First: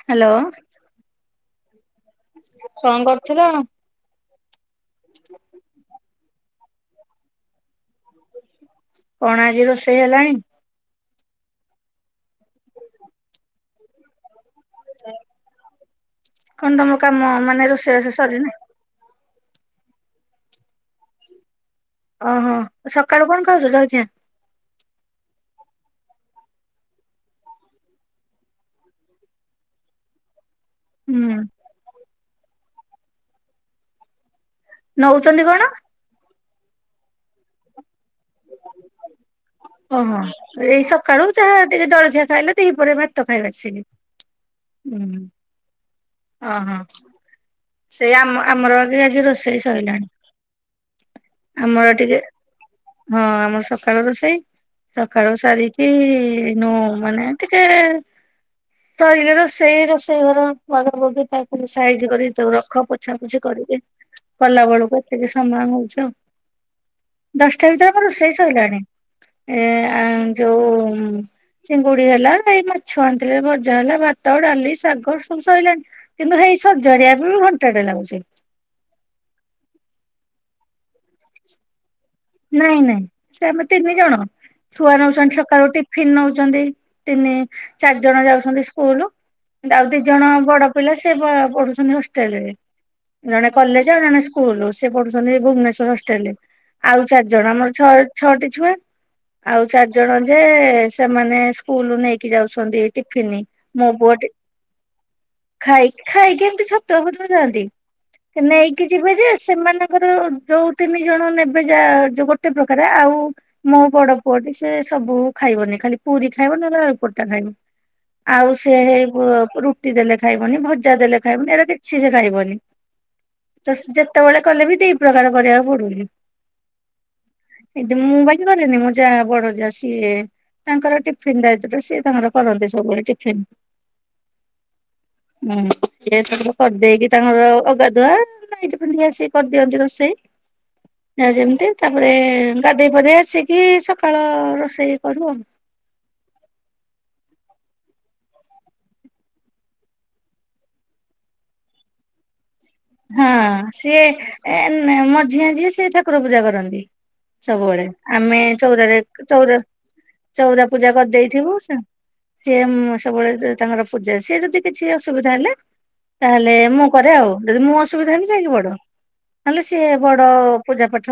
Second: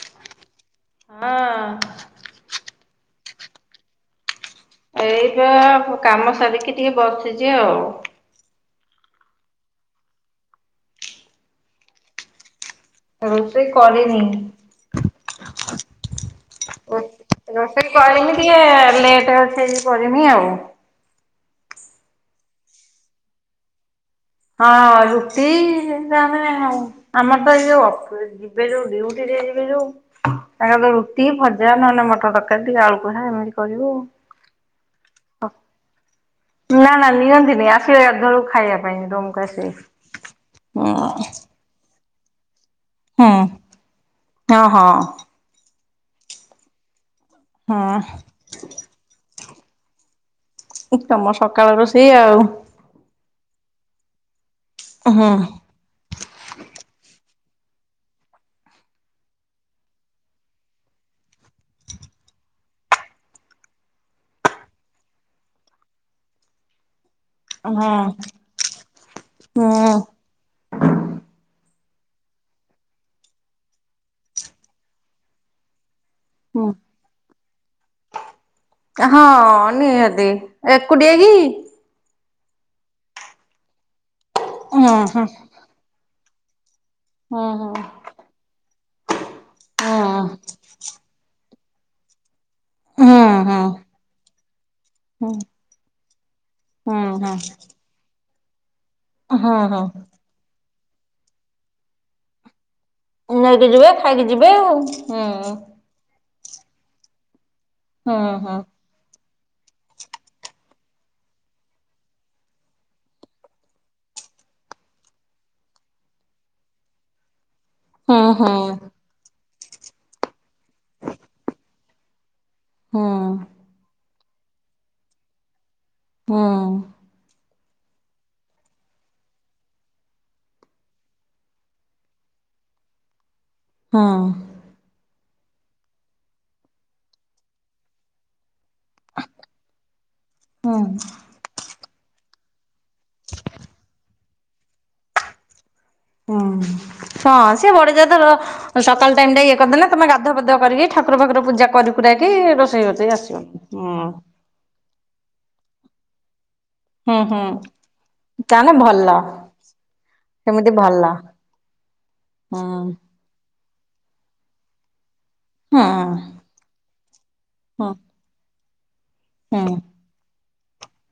Hello ହଁ କଣ କରୁଥିଲ? ଏଇବେ କାମ ସାରିକି ଟିକେ ବସିଛି ଆଉ। କଣ ଆଜି ରୋଷେଇ ହେଲାଣି? ରୋଷେଇ କରିନି। କଣ ତମ କାମ ମାନେ ରୋଷେଇ ରୋଷେଇବାସ କରିବି ସରିନି? ଟିକେ ଲେଟ୍। ଭେଜ କରିମି ଆଉ। ଓହୋ ସକାଳୁ କଣ ଖାଉଛ ଜଳିଖା। ହଁ ରୁଟି ଆମେ ଆମର ତ ଏଇ ଯୋଉ ଯିବେ ଯୋଉ ଡିଉଟି ଯିବେ ଯୋଉ ତାଙ୍କ ତ ରୁଟି ହୁଁ ଭଜା ନହେଲେ ମଟର ତରକାରୀ ଟିକେ ଆଳୁ [unintelligible] ଏମିତି କରିବୁ। ନଉଛନ୍ତି କଣ? ନା ନା ନିଅନ୍ତିନି ଆସିବେ ଗାଧୁଆ ଵେଲୁକୁ ଖାଇବା ପାଇଁ। ରୁମକୁ ଆସିବେ। ଓହୋ ଏଇ ହୁଁ ସକାଳୁ ଯାହା ଟିକେ ଜଳଖିଆ ଖାଇଲେ। ଦିପହରେ ଭାତ ହଁ ଖାଇବେ ଆସିକି ହଁ ହୁଁ। ହଁ ଓହୋ ସେ ହଁ ଆମ ଆମର ଆଗ ଆଜି ରୋଷେଇ ସଇଲାଣି। ତମ ସକାଳ ଆମର ରୋଷେଇ ଟିକେ ଆଉ ହଁ ଆମର ସକା ସକାଳୁ ରୋଷେଇ ସକାଳୁ ହୁଁ। ସାରିକି ଏନୁ ମାନେ ଟିକେ ସରିଲେ ରୋଷେଇ ରୋଷେଇ ଘର ବାଗା ବାଗି ତାକୁ ମୁ ସାଇଜି କରି ତକୁ ରଖ ପୋଛାପୋଛି କରିକି କଲା ବେଳକୁ ଏତିକି ସମୟ ହଉଚି ଆଉ। ଦଶଟା ଭିତରେ ଆମ ହଁ ରୋଷେଇ ସଇଲାଣି ଏ ହୁଁ ଆଁ ଯୋଉ ଚିଙ୍ଗୁଡି ହେଲା ଏଇ ମାଛ ଆଣିଥିଲେ ଭଜା ହେଲା ଭାତ ଡାଲି ଶାଗ ସବୁ ସଇଲାଣି। କିନ୍ତୁ ହେଇ ହୁଁ। ସଜାଡିଆ ବି ଘଣ୍ଟାଟେ ଲାଗୁଚି। ହଁ ନିହାତି ଏକୁଟିଆ କି? ନାଇଁ ନାଇଁ ସେ ଆମେ ତିନି ଜଣ ଛୁଆ ନଉଚନ୍ତି ସକାଳୁ ଟିଫିନ ନଉଚନ୍ତି। ତିନି ଚାରି ଜଣ ଯାଉସନ୍ତି ସ୍କୁଲ ଆଉ ଦି ଜଣ ବଡ ପିଲା ସେ ବା ପଢୁ ଚନ୍ତି ହଷ୍ଟେଲରେ। ଜଣେ କଲେଜ ଆଉ ଜଣେ ସ୍କୁଲ ସେ ପଢୁଛନ୍ତି ଭୁବନେଶ୍ଵର ହଷ୍ଟେଲରେ। ଆଉ ଚାରି ଜଣ ଆମର ଛଅ ଛଅଟି ଛୁଆ ଆଉ ଚାରି ଜଣ ଯେ ସେମାନେ ସ୍କୁଲୁ ନେଇକି ଯାଉଚନ୍ତି। ଟିଫନ୍ ନେଇକି ମୋ ଯିବେ ପୁଅ ଖାଇକି ଟି ଯିବେ ଆଉ। ଖାଇ ଖାଇକି କେମିତି ଛତୁଆ ଫତୁଆ ଜାନ୍ତି ହୁଁ ହୁଁ ନେଇକି ଯିବେ ଯେ ସେମାନଙ୍କର ଯୋଉ ତିନି ଜଣ ନେବେ। ଏବେ ଯା ଯୋଉ ଗୋଟେ ପ୍ରକାର ଆଉ ମୋ ବଡ ପୁଅଟି ସେ ସବୁ ଖାଇବନି ଖାଲି ପୁରୀ ଖାଇବ। ନହେଲେ ଆଳୁ ପରଟା ଖାଇମି। ହୁଁ ହୁଁ ହୁଁ ହୁଁ ଆଉ ସେ ହୁଁ ରୁ ରୁଟି ଦେଲେ ଖାଇବନି ଭଜା ଦେଲେ ଖାଇବନି ଏଗୁରା କିଛି ସେ ଖାଇବନି। ତଶ୍ ଯେତେବେଳେ କଲେ ବି ଦିଇ ପ୍ରକାର କରିବାକୁ ପଡୁନି। ହଁ। ଦିଦି ମୁଁ ବାକି କରେନି ମୋ ଯା ବଡ ଯା ସିଏ। ତାଙ୍କର ଟିଫିନ ଦାୟିତ୍ୱରେ ସିଏ ତାଙ୍କର କରନ୍ତି ସବୁବେଳେ ଟିଫିନ। ହଁ। ହୁଁ ସେ ସବୁ କରିଦେଇକି ତାଙ୍କର ଅଗାଧୁଆ ନାଇ ତ। ଲିଆ ସିଏ କରିଦିଅନ୍ତି ରୋଷେଇ ହୁଁ ଯା ଯେମିତି ତାପରେ। ଗାଧେଇ ପାଧେଇ ଆସିକି ସକାଳ ରୋଷେଇ କରୁ ଆଉ। ହଁ। ହଁ ସିଏ ବଡ ଯା ତାର ସକାଳ ଟାଇମ ଟା ଇଏ କରିଦେଲେ ତମେ ଗାଧୁଆ ପାଧୁଆ କରିକି ଠାକୁର ଫାକୁର ପୂ ପୂଜା କରି କୁରା କି ରୋଷ ହଁ ସିଏ ଏ ମଝିଆ ଯିଏ ସେ ଠାକୁର ପୂଜା କରନ୍ତି। ହୁଁ ହୁଁ ସବୁବେଳେ ଆମେ ତାହେଲେ ଚଉରାରେ ଭଲ। ଚଉର। ଚଉରା ସେମିତି ପୂଜା ଭଲ କରିଦେଇଥିବୁ ସେ ହୁଁ ସିଏ ସବୁବେଳେ। ତାଙ୍କର ପୂଜା ସେ ଯଦି କିଛି ଅସୁବିଧା ହେଲେ ହୁଁ ତାହେଲେ ମୁଁ କରେ ଆଉ। ଯଦି ମୁଁ ହୁଁ ଅସୁବିଧା ହେବି ଯାଇକି ବଡ। ହୁଁ ହେଲେ ସିଏ ବଡ। ପୂଜା ପାଠ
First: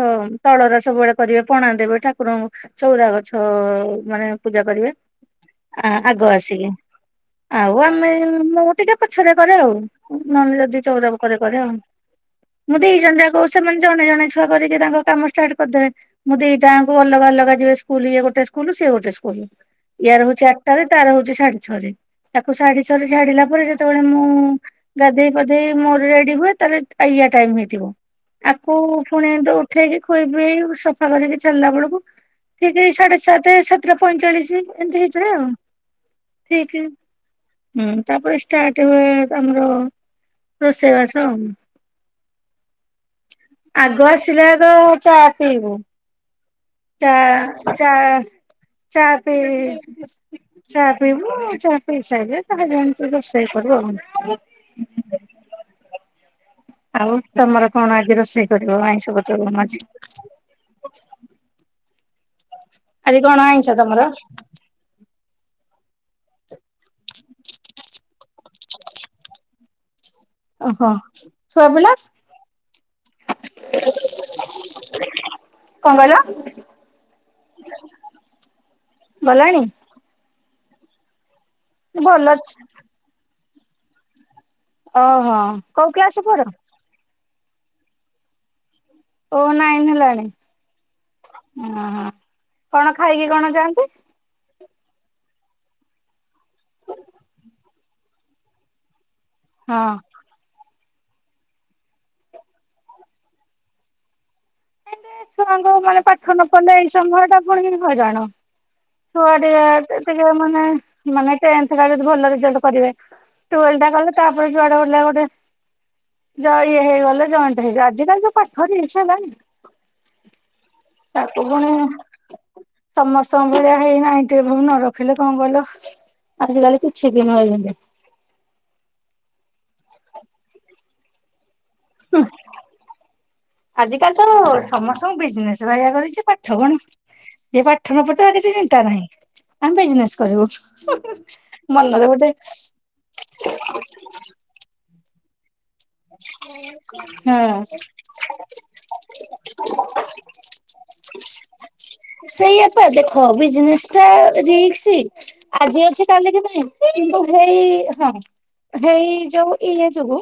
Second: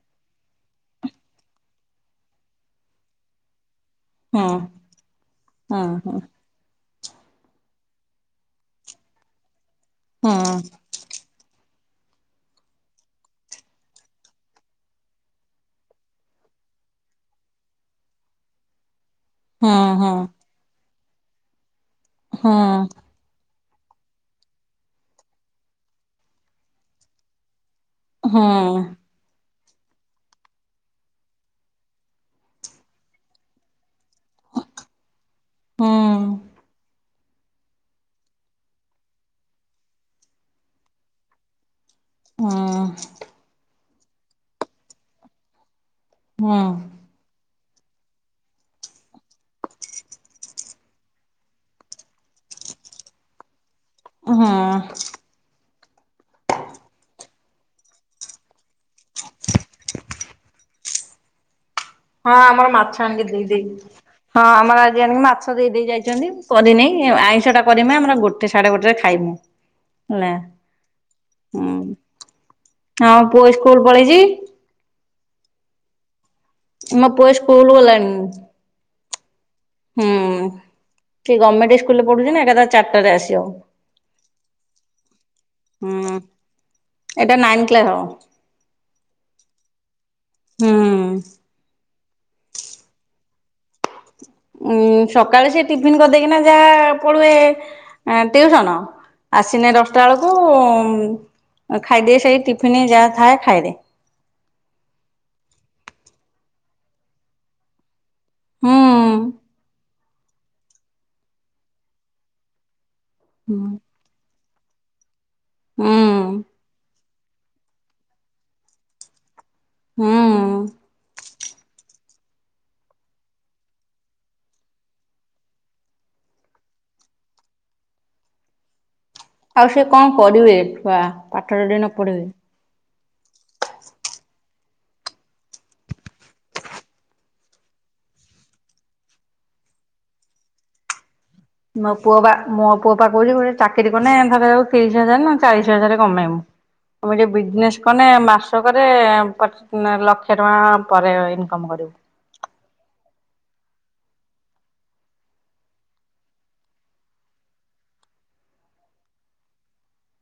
ତଳର ସବୁବେଳେ କରିବେ ପଣା ଦେବେ ଠାକୁରଙ୍କୁ ଚଉରା ଗଛ। ମାନେ ହୁଁ ପୂଜା କରିବେ ହୁଁ ଆ ହୁଁ ଆଗ ଆସିକି। ଆଉ ଆମେ ମୁଁ ଟିକେ ପଛରେ କରେ ଆଉ ହୁଁ ନହେଲେ ଯଦି ଚଉରା। [unintelligible] ମୁଁ ଦି ଜଣ ଜାଙ୍କୁ ସେମାନେ ଜଣେ ଜଣେ ଛୁଆ କରିକି ତାଙ୍କ କାମ ଷ୍ଟାର୍ଟ କରିଦେବେ ମୁଁ ଦିଟାଙ୍କୁ ଅଲଗା ଅଲଗା। ଅଲଗା ଯିବେ ସ୍କୁଲ ଇଏ ଗୋଟ ସ୍କୁଲ ସେ ଗୋଟେ ସ୍କୁଲ। ହୁଁ ହୁଁ ହୁଁ ହୁଁ ହୁଁ ଇୟାର ହଉଛି ଆଠଟାରେ ତାର ହଉଛି ସାଢେ ଛଅ ରେ ତାକୁ ସାଢେ ଛ ରେ ଛାଡିଲା ପରେ। ସେତେବେଳେ ମୁଁ ଗାଧେଇ ପାଧେଇ ମୋର ରେଡି ହୁଏ ତାହେଲେ ଇଆ ଟାଇମ ହେଇ। [unintelligible] ହୁଁ ଆକୁ ପୁଣି ଦଉ। ଉଠେଇକି ଖୋଇ ପେଇ ସଫା କରିକି ଛାଡିଲା ବେଳକୁ ଠିକ୍ ଏଇ ସାଢେ ସାତ। ସାତଟା ପଇଁଚାଳିଶି ଏମିତି ହେଇଥାଏ ଆଉ ଠିକ୍। ହୁଁ ତାପରେ ଷ୍ଟାର୍ଟ ହୁଏ ଆମର ରୋଷେଇବାସ ଆଉ। ହଁ। ଆଗ ଆସିଲା ଆଗ ଚା ପିଇବୁ ହୁଁ ତା। ଚା ଚା ପିଇ। ଚା ପିଇବୁ ଚା ପିଇ ସାଇଲେ ତାହା ଜାଣିଛୁ ରୋଷେଇ କରିବୁ ଆଉ। ହଁ ଆଉ। ତମର କଣ ଆଜି ରୋଷେଇ କରିବ ଆଇଁସ ପତ୍ର ମାଛ। ହଁ ଆମର ମାଛ ଆଣିକି ଦେଇଦେଇକି ତମର? ହଁ ଆମର ଆଜି ଆଣିକି ମା। ମାଛ ଦେଇ ଦେଇ ଯାଇଛନ୍ତି କରିନେଇ ଆଉ ଆଇଁଷ ଟା କରିମି ଆମର ଗୋଟେ ସାଢେ ଗୋଟେରେ ଖାଇମୁ। ହେଲା ଓହୋ ଛୁଆ ହୁଁ ପିଲା। ହଁ ପୁଅ ଇସ୍କୁଲ ପଳେଇଛି। କଣ କହିଲ? ମୋ ପୁଅ ସ୍କୁଲ ଗଲାଣି। ଗଲାଣି। ସିଏ ଗମେଣ୍ଟ ଇସ୍କୁଲରେ ଭଲ ପଢୁଛି ନା ଅଛି। ଏକାଥରେ ଚାରିଟାରେ ଆସିବ। ଓହୋ କୋଉ ହୁଁ କ୍ଲାସ ପୁଅ ର? ଏଇଟା ନାଇନ୍ କ୍ଲାସ୍ ହବ। ଓ ନାଇନ ହେଲାଣି ହୁଁ। ହ ହ। କଣ ଖାଇକି କଣ ଯାଆନ୍ତି? ଉମ୍ ସକାଳେ ସେ ଟିଫିନ କରିଦେଇକିନା ଯାହା ପଳୁଏ, ଏଁ ଟିଉସନ। ଆସିନେ ହଁ। ଦଶଟା ବେଳକୁ, ଖାଇଦିଏ ସେଇ ଟିଫିନ ଯାହା ଥାଏ ଖାଇଦିଏ। ମେନେ ଛୁଆଙ୍କୁ ମାନେ ପାଠ ନ ପଢିଲେ ଏଇ ସମୟଟା ପୁଣି ହଇରାଣ। ହୁଁ ଛୁଆ ଟିକେ, ଟିକେ ମାନେ ମାନେ ଟେନ୍ଥଟା ଯଦି ଭଲ ରେଜଲ୍ଟ କରିବେ ଟ୍ବେଲବଟା କଲେ ତାପରେ ଯୁଆଡ଼େ ହେଲେ ଗୋଟେ, ହୁଁ ଯ ଇଏ ହେଇଗଲେ ଜଏଣ୍ଟ ହେଇକା, ଆଜିିକାଲି ଯୋଉ ପାଠ ରିସ୍କ ହେଲାଣି, ହୁଁ। ତାପରେ ପୁଣି ସମସ୍ତଙ୍କ ଭଳିଆ ହେଇ ନାଇଣ୍ଟି ଏବଭ ନ ରଖିଲେ କଣ କହିଲ, ଆଜିକାଲି କିଛି ବି ନୁହେଁ ଯେନ୍ତି। ଆଉ ସେ କଣ କରିବେ ଛୁଆ, ପାଠ ଯଦି ନ ପଢିବେ। ଆଜି କାଲି ତ ସମସ୍ତଙ୍କୁ ବିଜନେସ ବାଇଆ କରିଛି, ପାଠ କଣ ଯିଏ ପାଠ ନପଢୁଛି ତାର କିଛି ଚିନ୍ତା ନାହିଁ। ଆମେ ବିଜନେସ୍ କରିବୁ। ହୁଁ ହୁଁ। ମୋ ପୁଅ ବା ମୋ ପୁଅ ପା କହୁଛି, କହୁଛି ଚାକିରୀ କନେ ଧରାଯାଉ ତିରିଶ ହଜାର ନା ଚାଳିଶ ହଜାର କମେଇବୁ। ଆମେ ଯୋଉ ବିଜନେସ ହଁ କନେ, ମାସକରେ ପଚ ଲକ୍ଷେ ଟଙ୍କା ପରେ ଇନକମ କରିବୁ। ସେଇଆ ତ ଆଜି ହଁ ବିଜନେସ୍ ଟା ରିକ୍ସ। ଆଜି ଅଛି କାଲି କି ନାଇଁ, କିନ୍ତୁ ହେଇ ହଁ। ହେଇ ଯୋଉ ଇଏ ଯୋଗୁ,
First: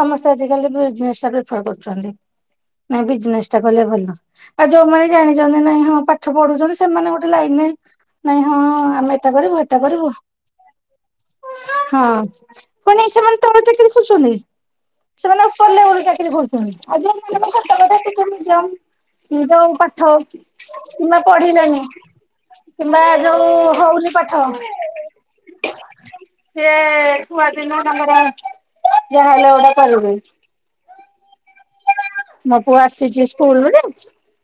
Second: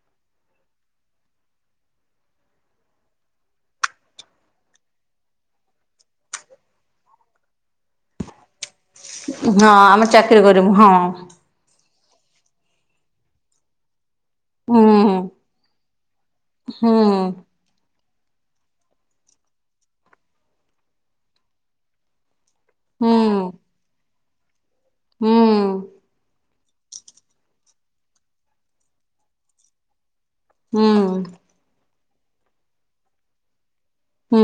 ସମସ୍ତେ ଆଜିକାଲି ବିଜନେସଟା ପ୍ରିଫର କରୁଛନ୍ତି। ନାଇଁ ବିଜନେସଟା କଲେ ଭଲ। ଆଉ ଯୋଉମାନେ ଜାଣିଛନ୍ତି ନାଇଁ ହଁ ପାଠ ପଢୁଛନ୍ତି, ସେମାନେ ଗୋଟେ ଲାଇନ ନ, ନାଇଁ ହଁ ଆମେ ଏଟା କରିବୁ ହଁ, ଏଟା ଆମେ କରିବୁ ଚାକିରୀ କରିବୁ। ହଁ। ହଁ। ପୁଣି ସେମାନେ ତଳ ଚାକିରୀ ଖୋଜୁଛନ୍ତି? ହୁଁ ସେମାନେ ଆଉ [unintelligible] ଚାକିରୀ କରୁଛନ୍ତି। ହୁଁ ଆଉ ଯୋଉମାନଙ୍କୁ ମୁଁ କଟକ ଡାକୁ କେମିତି ଯାଉ, କି ଯୋଉ ପାଠ, କିମ୍ବା ପଢିଲାନି କିମ୍ବା ହୁଁ ଯୋଉ ହଉନି ପାଠ ହୁଁ। ସିଏ ଛୁଆଦିନୁ ତାଙ୍କର ଯାହାହେଲେ ଗୋଟାଏ କରିବେ। ହୁଁ। ମୋ ପୁଅ ଆସିଛି ସ୍କୁଲରୁ ଯେ ହୁଁ ହୁଁ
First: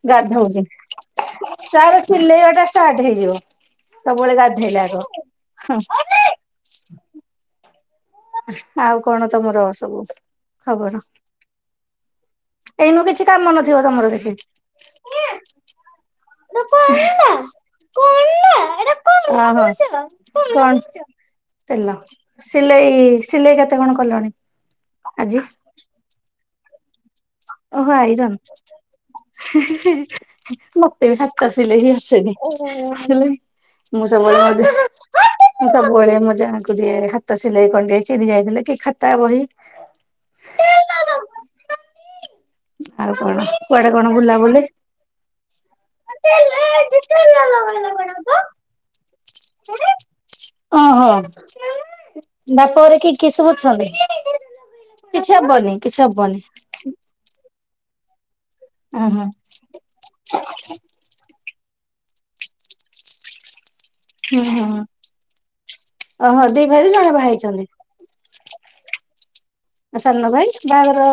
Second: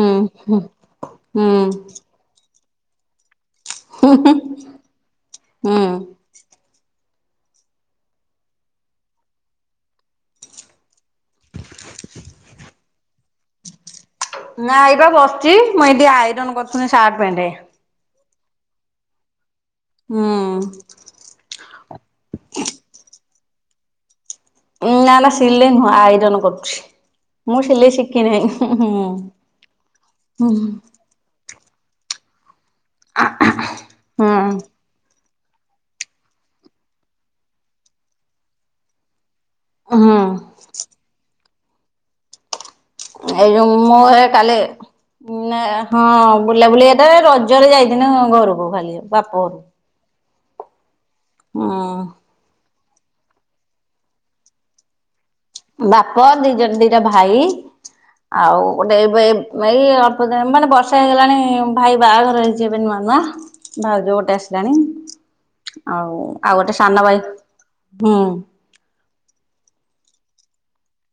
ହୁଁ ଗାଧଉଚି। ତାର ହୁଁ ଚିଲେଇବାଟା ଷ୍ଟାର୍ଟ ହେଇଯିବ। ସବୁବେଳେ ଗାଧେଇଲାର, ହଁ। ହୁଁ ଆଉ କଣ ତମର ସବୁ ଖବର? ଏଇନୁ କିଛି କାମ ନଥିବ ତମର କିଛି? ନା ଏଇବା ବସିଛି ମୁଁ ଏଇଠି ଆଇରନ୍ କରୁଥିଲି ସାର୍ଟ ପ୍ୟାଣ୍ଟ [unintelligible] କଣ ହୁଁ ତେଲ, ସିଲେଇ ସିଲେଇ କେତେ କଣ କଲଣି? ନାଁ ନାଁ ଆଜି? ସିଲେଇ ନୁହଁ, ଆଇରନ୍ କରୁଛି। ମୁଁ ସିଲେଇ ଓହୋ ଶିଖି ଆଇରନ୍, ନାହିଁ ହୁଁ ହି-ହି-ହି-ହି। ମତେ ବି ସାତଶ ସିଲେଇ ବି ଆସେନି। ଆକଚୁଆଲି ମୁଁ ହୁଁ ସବୁବେଳେ ମୋ ଯୋଉ ମୁୁଁ ସବୁବେଳେ ମୋ ଯାଆଙ୍କୁ ଦିଏ, ହାତ ସିଲେଇ କଣ ଟିକେ ଚିରି ଯାଇଥିଲେ। କି ଖାତା, ବହି ହୁଁ ଆଉ କଣ ଏଇ ଯୋଉ କୁଆଡେ ମୁଁ କଣ ହେ କାଲି ବୁଲାବୁଲି? ନାଁୟା ହଁ ବୁଲାବୁଲି ଏଇଟାରେ ରଜରେ ଯାଇଥିନି ଘରକୁ ଖାଲି, ବାପ ଘରୁକୁ। ଓହୋ। ବାପ ଘରେ କିଏ କିଏ ସବୁ ଅଛନ୍ତି? କିଛି ହବନି, କିଛି ବାପ ହବନି। ଦି ଜଣ ଦିଟା ଭାଇ ଆଉ ଗୋଟେ ଅ ହଁ ଏବ୍-ଏବ୍-ଏଇ ଅଳ୍ପ ଦିନ ମାନେ, ବର୍ଷେ ହେଇଗଲାଣି ଭାଇ ବାହାଘର ହେଇଁଚି ଏବେ ନୂଆ ନୂଆ। ଭାଉଜ ଗୋଟେ ହୁଁ ଆସିଲାଣି। ହୁଁ। ଆଉ, ଓହୋ ଆଉ ଦି ଗୋଟେ ଭାଇରୁ ସାନ ଜଣେ ଭାଇ ବାହା ହେଇଛନ୍ତି। ହୁଁ। ଆ ସାନ ଭାଇ ବାହାଘର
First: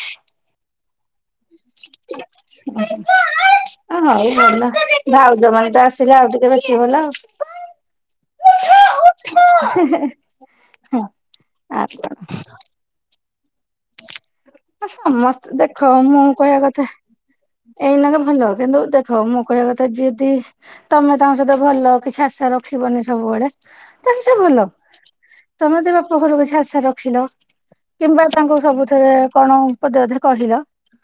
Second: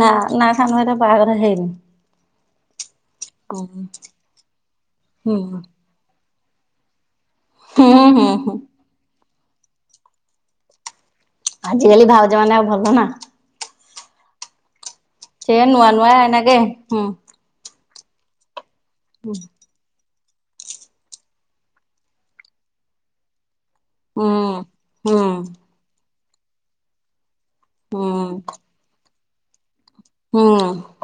ନାଁ ନାଁ, ସାନ ଭାଇର ବାହାଘର ହେଇ ହୁଁ ହଁ ହୋଉ ହେଲା ହୁଁ ଭାଉଜ ମାନେ ତ ଆସିଲେ ଆଉ ଟିକେ ଏବେ ଆସିବେ ଭଲ ଆଉ। ହୁଁ ହୁଁ ହୁଁ। ହେ ହେ ହୁଁ। ଆଜିକାଲି ଭାଉଜ ମାନେ ଆଉ ଭଲ ନା। ସମସ୍ତେ ସେ ନୂଆ ଦେଖ ନୂଆ ମୁଁ ଏଇନାକେ କହିବା କଥା ହୁଁ ଏଇନା ତ ଭଲ କିନ୍ତୁ ଦେଖ ମୁଁ କହିବା କଥା ଯିଦି ତମେ ତାଙ୍କ ସହିତ ଭଲ କିଛି ଆଶା ରଖିବନି ସବୁବେଳେ ତାହେଲେ ହୁଁ ସିଏ ଭଲ। ହୁଁ ତମେ ତ ବା ପ ଘରୁ କିଛି ଆସା ରଖିଲ ହୁଁ କିମ୍ବା ତାଙ୍କୁ ସବୁଥିରେ କଣ ପଦେ ଅଧେରେ ହୁଁ କହିଲ,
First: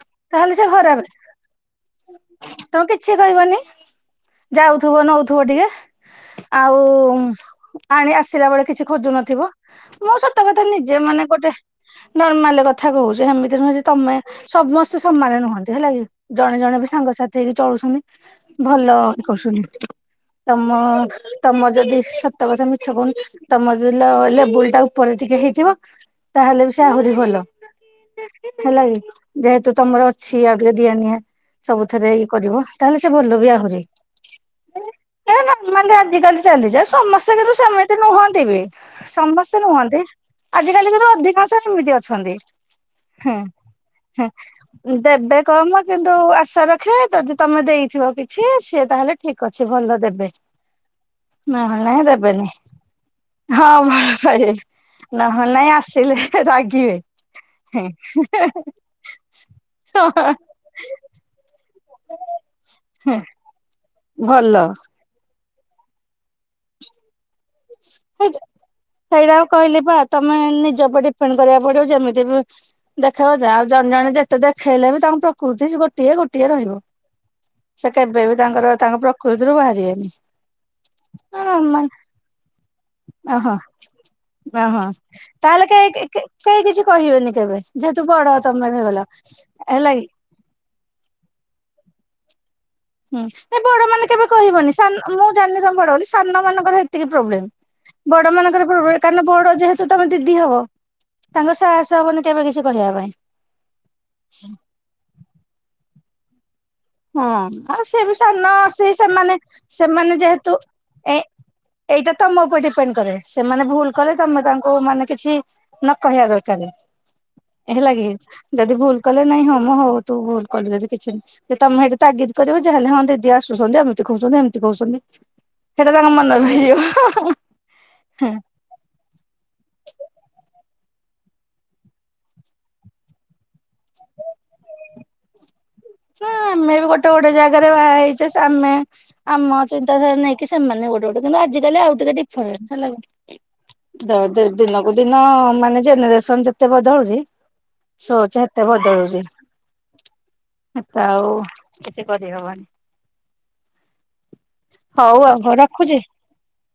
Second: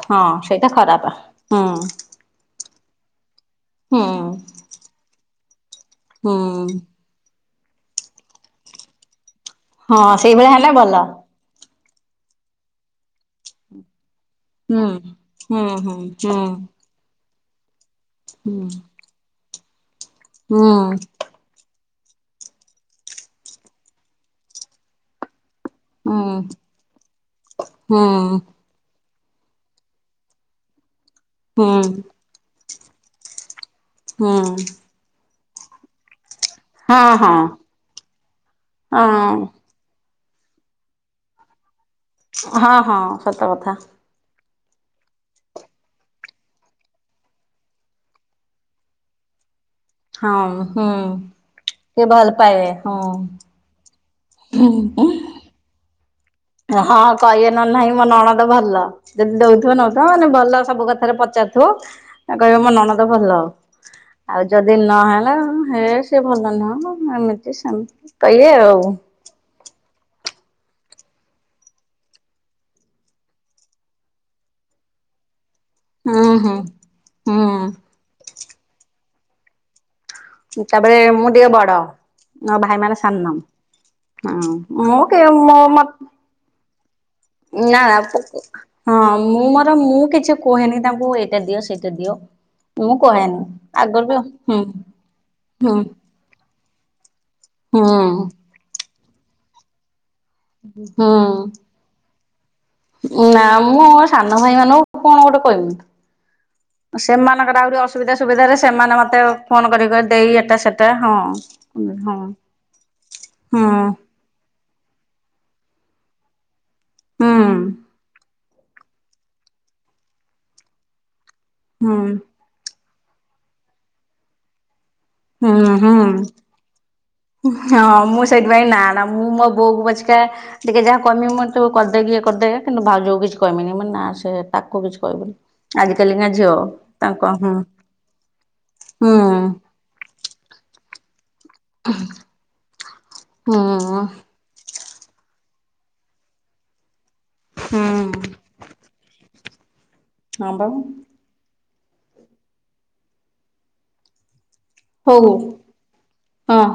ହଁ ତାହେଲେ ସେ ସେଇଟା ଖରାପେ। ଖରାପ ହୁଁ ତମେ କିଛି କହିବନି ହୁଁ ଯାଉଥିବ ନଉଥିବ ଟିକେ, ହୁଁ ଆଉ ଆଣି ଆସିଲା ବେଳେ କିଛି ଖୋଜୁ ନଥିବ। ହଁ ମୁଁ ସତ ସେଇଭଳିଆ କଥା ହେଲେ ନିଜେ ଭଲ। ମାନେ ଗୋଟେ ନର୍ମାଲ କଥା କହୁଛି। ସେମିତି ନୁହେଁ ଯେ ତମେ ହଁ ସମସ୍ତେ ସମାନ ନୁହନ୍ତି ହଁ ହେଲା କି ହଁ ଜଣେ ଜଣେ ବି ସାଙ୍ଗସାଥି ହେଇକି ଚଳୁଛନ୍ତି। ଭଲ କରୁଛନ୍ତି। ତମ ତମ ଯଦି ସତ କଥା ମିଛ କହୁନି, ତମର ଯଦି ଲେବେଲ ଟା ଉପରେ ଟିକେ ହେ ଥିବ ତାହେଲେ ବି ସେ ଆହୁରି ଭଲ। ହୁଁ। ହେଲା ଯେହେତୁ ତମର ଅଛି ଆଉ ଟିକେ ଦିଆ ନିିଆଁ ସବୁଥିରେ ଇଏ କରିବ, ତାହେଲେ ସେ ଭଲ ବି ଆହୁରି। ହୁଁ। ଏଇଟା ନା ମାନେ ଆଜି କାଲି ଚାଲି ଯା ସମସ୍ତେ କିନ୍ତୁ ସେମିତି ନୁହନ୍ତି ବି। ସମସ୍ତେ ନୁହନ୍ତି ଆଜିକାଲି ତ ଅଧିକାଂଶ ସେମିତି ଅଛନ୍ତି। ହଁ ହୁଁ। ସତ କଥା। ହୁଁ ଦେବେ କମ କିନ୍ତୁ ଆଶା ରଖିବେ ଯଦି ତମେ ଦେଇଥିବ କିଛି ସିଏ ତାହେଲେ ଠିକ ଅ ହଁ, ହୁଁ। ନହେଲେ ଟିକେ ନାଇଁ ଭଲ ଦେବେନି, ପାଇବେ ହଁ ହଁ [unintelligible] ନହେଲେ ନାଇଁ ଆସିଲେ ରାଗିବେ। ହଁ କହିବେ ନ ହେଲେ ନାହିଁ ମୋ ନଣଦ ଭଲ। ଯଦି ଦଉଥିବ ନଉଥିବ ମାନେ ଭଲ ସବୁ କଥାରେ ପଚାରୁଥିବ ତ କହିବେ ମୋ ନଣଦ ଭଲ। ଆଉ ଭଲ ଯଦି ନହେଲା ହେ ସେ ଭଲ ନୁହଁ। ଏମିତି ସେମତି କହିବେ ଆଉ। ସେଇଟା ଆଉ କହିଲି ବା ତମେ ନିଜ ଉପରେ ଡିପେଣ୍ଡ କରିବାକୁ ପଡିବ। ଯେମିତି ବି ଦେଖେଇବ ଆଉ ଜଣେ ଜଣେ ଯେତେ ଦେଖେଇଲେ ବି ତାଙ୍କ ପ୍ର କୃତି ଗୋଟିଏ ହୁଁ ଗୋଟିଏ ହୁଁ ରହିବ। ହୁଁ ସେ କେବେ ବି ତାଙ୍କର ତାଙ୍କ ପ୍ରକୃତିରୁ ବାହାରିବେନି। ଦିଏ ବଡ। ମୋ ଭାଇମାନେ ସାନ। ଓହୋ ହଁ ଓହୋ। ମୁଁ କେ ମୋ ତାହେଲେ ମ କେହି କେହି କିଛି କହିବେନି କେବେ ନା ଯେହେତୁ ବଡ ତମେ ହେଇଗଲ ହଁ ମୁଁ ମୋର ହେଲା ମୁଁ କି କିଛି କୁହେନି ତାଙ୍କୁ ଏଇଟା ଦିଅ। ସେଇଟା ଯଦିଓ ହୁଁ ବଡ ମାନେ କେବେ କହିବନି ସାନ, ମୁଁ ଜାଣିନି ଯେ ହୁଁ ତମେ ବଡ ବୋଲି ସାନ ମାନଙ୍କର ଏତିକି ପ୍ରୋବ୍ଲେମ ହୁଁ ବଡ ମାନଙ୍କର ପ୍ରୋବ୍ଲେ କାରଣ ବଡ ଯେହେତୁ ତମେ ଦିଦି ହବ ହୁଁ ତାଙ୍କ ସାହସ ହବନି କେବେ କିଛି କହିବା ପାଇଁ। ନା ମୁଁ ମୋ ସାନ ଭାଇ ମାନଙ୍କୁ କଣ ଗୋଟେ କହିବି? ହଁ ସେମାନଙ୍କର ଆହୁରି ଆଉ ସେ ଅସୁବିଧା ବି ସାନ ସୁବିଧାରେ ଆସ ମତେ ସେମାନେ ଫୋନ କରି କରି ସେମାନେ ଦେଇ ଯେହେତୁ ଏଟା ସେଟା ହଁ ଏ ଏଇଟା ହଁ ତମ ଉପରେ ଡିପେଣ୍ଡ କରେ ହଁ ସେମାନେ ଭୁଲ କଲେ ତମେ ତାଙ୍କୁ ବୋଉ ମାନେ କିଛି ନ କହିବା ଦରକାର। ହୁଁ ହେଲାକି ଯଦି ଭୁଲ କଲେ ନାଇଁ ହଁ ମ ହଉ ତୁ ଭୁଲ କଲୁ ଯଦି କିଛି ନାଇଁ ତମେ ହୁଁ ସେଇଠି ତାଗିଦ କରିବ ଯାହେଲେ ହ ଦିଦି ଆସୁଛନ୍ତି ଏମିତି କହୁଛନ୍ତି ଏମିତି କହୁଛନ୍ତି ହୁଁ ସେଇଟା ତାଙ୍କ ହୁଁ ମନରେ ରହିଯିବ। ହଁ ମୁଁ ସେଇଥିପାଇଁ ନା ନା ମୁଁ ମୋ ବୋଉକୁ ପଛେକା ଟିକେ ଯାହା କହିମି ମୁଁ ତୁ କରିଦେକିି ଏ କରିଦେ କିନ୍ତୁ ଭାଉଜକୁ କିଛି କହିମିନି ମୁଁ ନା ସେ ତାକୁ କିଛି କହିମିନି। ନା ଆମେ ବି ଗୋଟେ ଗୋଟେ ହୁଁ ଜାଗାରେ ବାହା ହେଇଛେ ଆମେ ହୁଁ ଆମ ଚିନ୍ତାଧାରା ନେଇକି ସେମାନେ ଗୋଟେ ଗୋଟେ। କିନ୍ତୁ ଆଜିକାଲି ଆଉ ଟିକେ ଡିଫରେଣ୍ଟ। ହେଲା କି ହଁ। କୋଉଦିନ ମାନେ ଜେନେରେସନ ଯେତେ ବଦଳୁଚି ହୁଁ ସୋଚ ସେତେ ବଦଳୁଚି। ହଁ ବା ହେତୁ ଆଉ କିଛି କରିହବନି। ହଉ ଆଉ କ ରଖୁଛି। ହଁ।